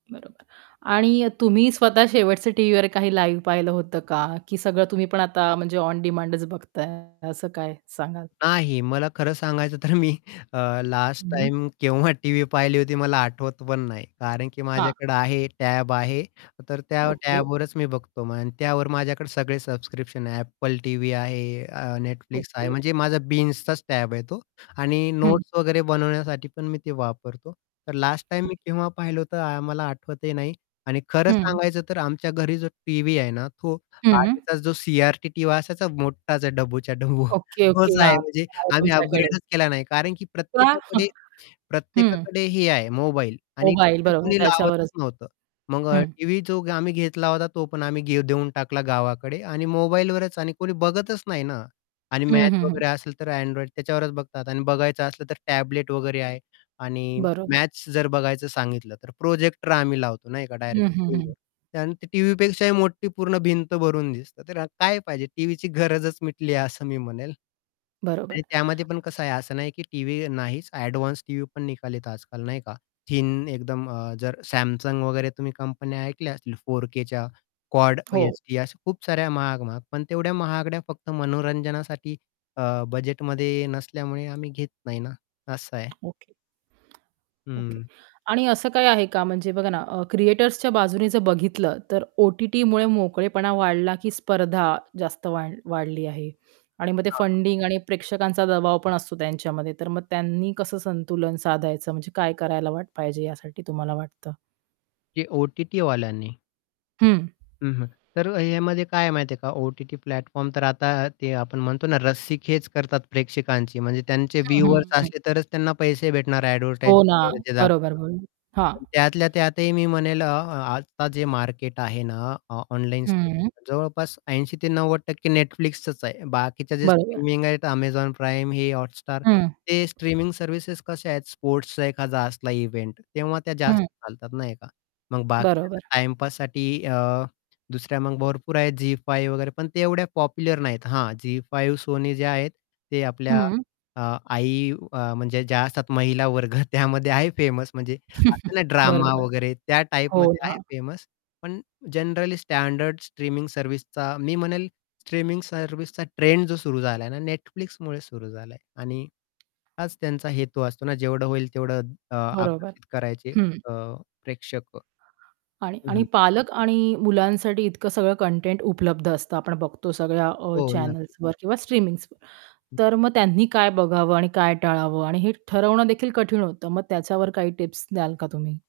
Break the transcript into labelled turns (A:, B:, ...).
A: बरोबर. आणि अ, तुम्ही स्वतः शेवटच्या टीव्हीवर काही लिव्ह पाहिलं होतं का? की सगळं तुम्ही पण आता म्हणजे ओन डिमांडच बघताय, असं काय सांगाल?
B: नाही मला खरं सांगायचं तर मी अ, लास्ट
A: हं.
B: टाईम केव्हा टीव्ही पाहिली होती मला आठवत पण नाही, कारण, की
A: हां.
B: माझ्याकडे आहे, टॅब आहे, तर त्या
A: ओके.
B: टॅबवरच मी बघतो. त्यावर माझ्याकडे सगळे सबस्क्रिप्शन आहे. Apple टीव्ही आहे, अ, Netflix आहे.
A: ओके.
B: म्हणजे माझा बिंझचाच टॅब आहे तो. आणि
A: हं.
B: नोट्स वगैरे बनवण्यासाठी पण मी ते वापरतो. तर लास्ट टाईम
A: ओके.
B: मी केव्हा पाहिलं होतं मला आठवतही नाही. आणि खरं
A: हं.
B: सांगायचं तर आमच्या घरी जो टीव्ही आहे ना, तो
A: हं.
B: आधीच जो सी-आर-टी टीव्ही असायचा मोठाच आहे, डब्बूच्या डब्बू
A: ओके,
B: तोच
A: ओके,
B: आहे.
A: हां,
B: म्हणजे
A: [unintelligible]
B: आम्ही
A: तुमच्याकडे.
B: अपग्रेडच केला नाही कारण, की
A: वाह!
B: प्रत्येकाकडे
A: हं.
B: प्रत्येकाकडे हे आहे मोबाईल आणि
A: मोबाईल
B: [unintelligible]
A: बरोबर,
B: कोणी लावतच
A: त्याच्यावरच.
B: नव्हतं, मग
A: हं.
B: टीव्ही जो आम्ही घेतला होता तो पण आम्ही देऊन टाकला गावाकडे. आणि मोबाईलवरच आणि कोणी बघतच नाही ना. आणि
A: हं,
B: मॅच
A: हं, हं.
B: वगैरे असेल तर Android त्याच्यावरच बघतात आणि बघायचं असलं तर टॅबलेट वगैरे आहे. आणि
A: बरोबर.
B: मॅच जर बघायचं सांगितलं तर प्रोजेक्टर आम्ही लावतो ना, एका डायरेक्ट
A: हं, हं, हं.
B: स्क्रीनवर. आणि टीव्हीपेक्षाही मोठी पूर्ण भिंत भरून दिसतं. तर काय पाहिजे टीव्हीची गरजच मिटली आहे असं मी म्हणेल.
A: बरोबर.
B: आणि त्यामध्ये पण कसं आहे, असं नाही, की टीव्ही नाहीच, एडवान्स टीव्ही पण निघतात आजकाल नाही का? थिन एकदम अ, जर Samsung वगैरे तुम्ही कंपन्या ऐकल्या असतील, 4Kच्या कॉड
A: हो.
B: एचडी अशा खूप साऱ्या महाग महाग, पण तेवढ्या महागड्या फक्त मनोरंजनासाठी अ, बजेटमध्ये नसल्यामुळे आम्ही घेत नाही ना असं आहे.
A: ओके. ओके.
B: हं.
A: आणि असं काही आहे का, म्हणजे बघा ना, अ, क्रिएटर्सच्या बाजूने जर बघितलं, तर ओ-टी-टीमुळे मोकळेपणा वाढला, की स्पर्धा जास्त वाढ वाढली आहे? आणि मग ते
B: हां, हां.
A: फंडिंग आणि प्रेक्षकांचा दबाव पण असतो त्यांच्यामध्ये, तर मग त्यांनी कसं संतुलन साधायचं म्हणजे काय करायला वा पाहिजे यासाठी तुम्हाला वाटतं?
B: ते ओ-टी-टी वाल्यांनी.
A: हं.
B: हं, हं. तर ह्यामध्ये काय आहे माहिती आहे का, ओ-टी-टी प्लॅटफॉर्म तर आता ते आपण म्हणतो ना, रस्सीखेच करतात प्रेक्षकांची म्हणजे त्यांचे
A: हं,
B: व्ह्यूअर्स
A: हं.
B: असले तरच त्यांना पैसे भेटणार
A: हो ना,
B: एडव्हर्टायझिंग वगैरे
A: बरोबर,
B: दाखवता.
A: बरोबर, हां.
B: पण त्यातल्या त्यातही मी म्हणेल अ, आता जे मार्केट आहे ना, अ ऑनलाईन
A: हं.
B: [unintelligible] जवळपास 80 ते 90% Netflixचच आहे. बाकीच्या जे
A: बरोबर.
B: स्ट्रीमिंग आहेत Amazon Prime हे हॉटस्टार,
A: हं.
B: ते स्ट्रीमिंग सर्व्हिसेस कशा आहेत, स्पोर्ट्सचा एखादा इव्हेंट, तेव्हा त्या जास्त
A: हं.
B: चालतात नाही का? मग बाकी कसं
A: बरोबर.
B: टाईमपाससाठी अ, दुसऱ्या मग भरपूर आहेत झी 5 वगैरे, पण ते एवढ्या पॉप्युलर नाहीत. हा झी 5 Sony जे आहेत ते आपल्या
A: हं.
B: अ, आई म्हणजे ज्या असतात, महिला वर्ग त्यामध्ये आहे फेमस म्हणजे असते ना ड्रामा
A: बरोबर,
B: वगैरे त्या
A: हो
B: टाइपमध्ये आहे
A: ना.
B: फेमस. पण जनरली स्टँडर्ड स्ट्रीमिंग सर्व्हिसचा मी म्हणेल, स्ट्रीमिंग सर्व्हिसचा ट्रेंड जो सुरू झालाय ना Netflixमुळे सुरू झालाय आणि हाच त्यांचा हेतू असतो ना, जेवढं होईल तेवढं अ,
A: बरोबर,
B: आकर्षित करायचे
A: हं.
B: प्रेक्षक
A: आणि
B: हं,
A: आणि
B: हं.
A: पालक आणि मुलांसाठी इतकं सगळं कंटेंट उपलब्ध असतं आपण बघतो, सगळ्या अ,
B: हो, नक्कीच.
A: चॅनल्सवर किंवा स्ट्रीमिंग्सवर.
B: हं.
A: तर मग त्यांनी काय बघावं आणि काय टाळावं, आणि हे ठरवणं देखील कठीण होतं. मग त्याच्यावर काही टिप्स द्याल का तुम्ही?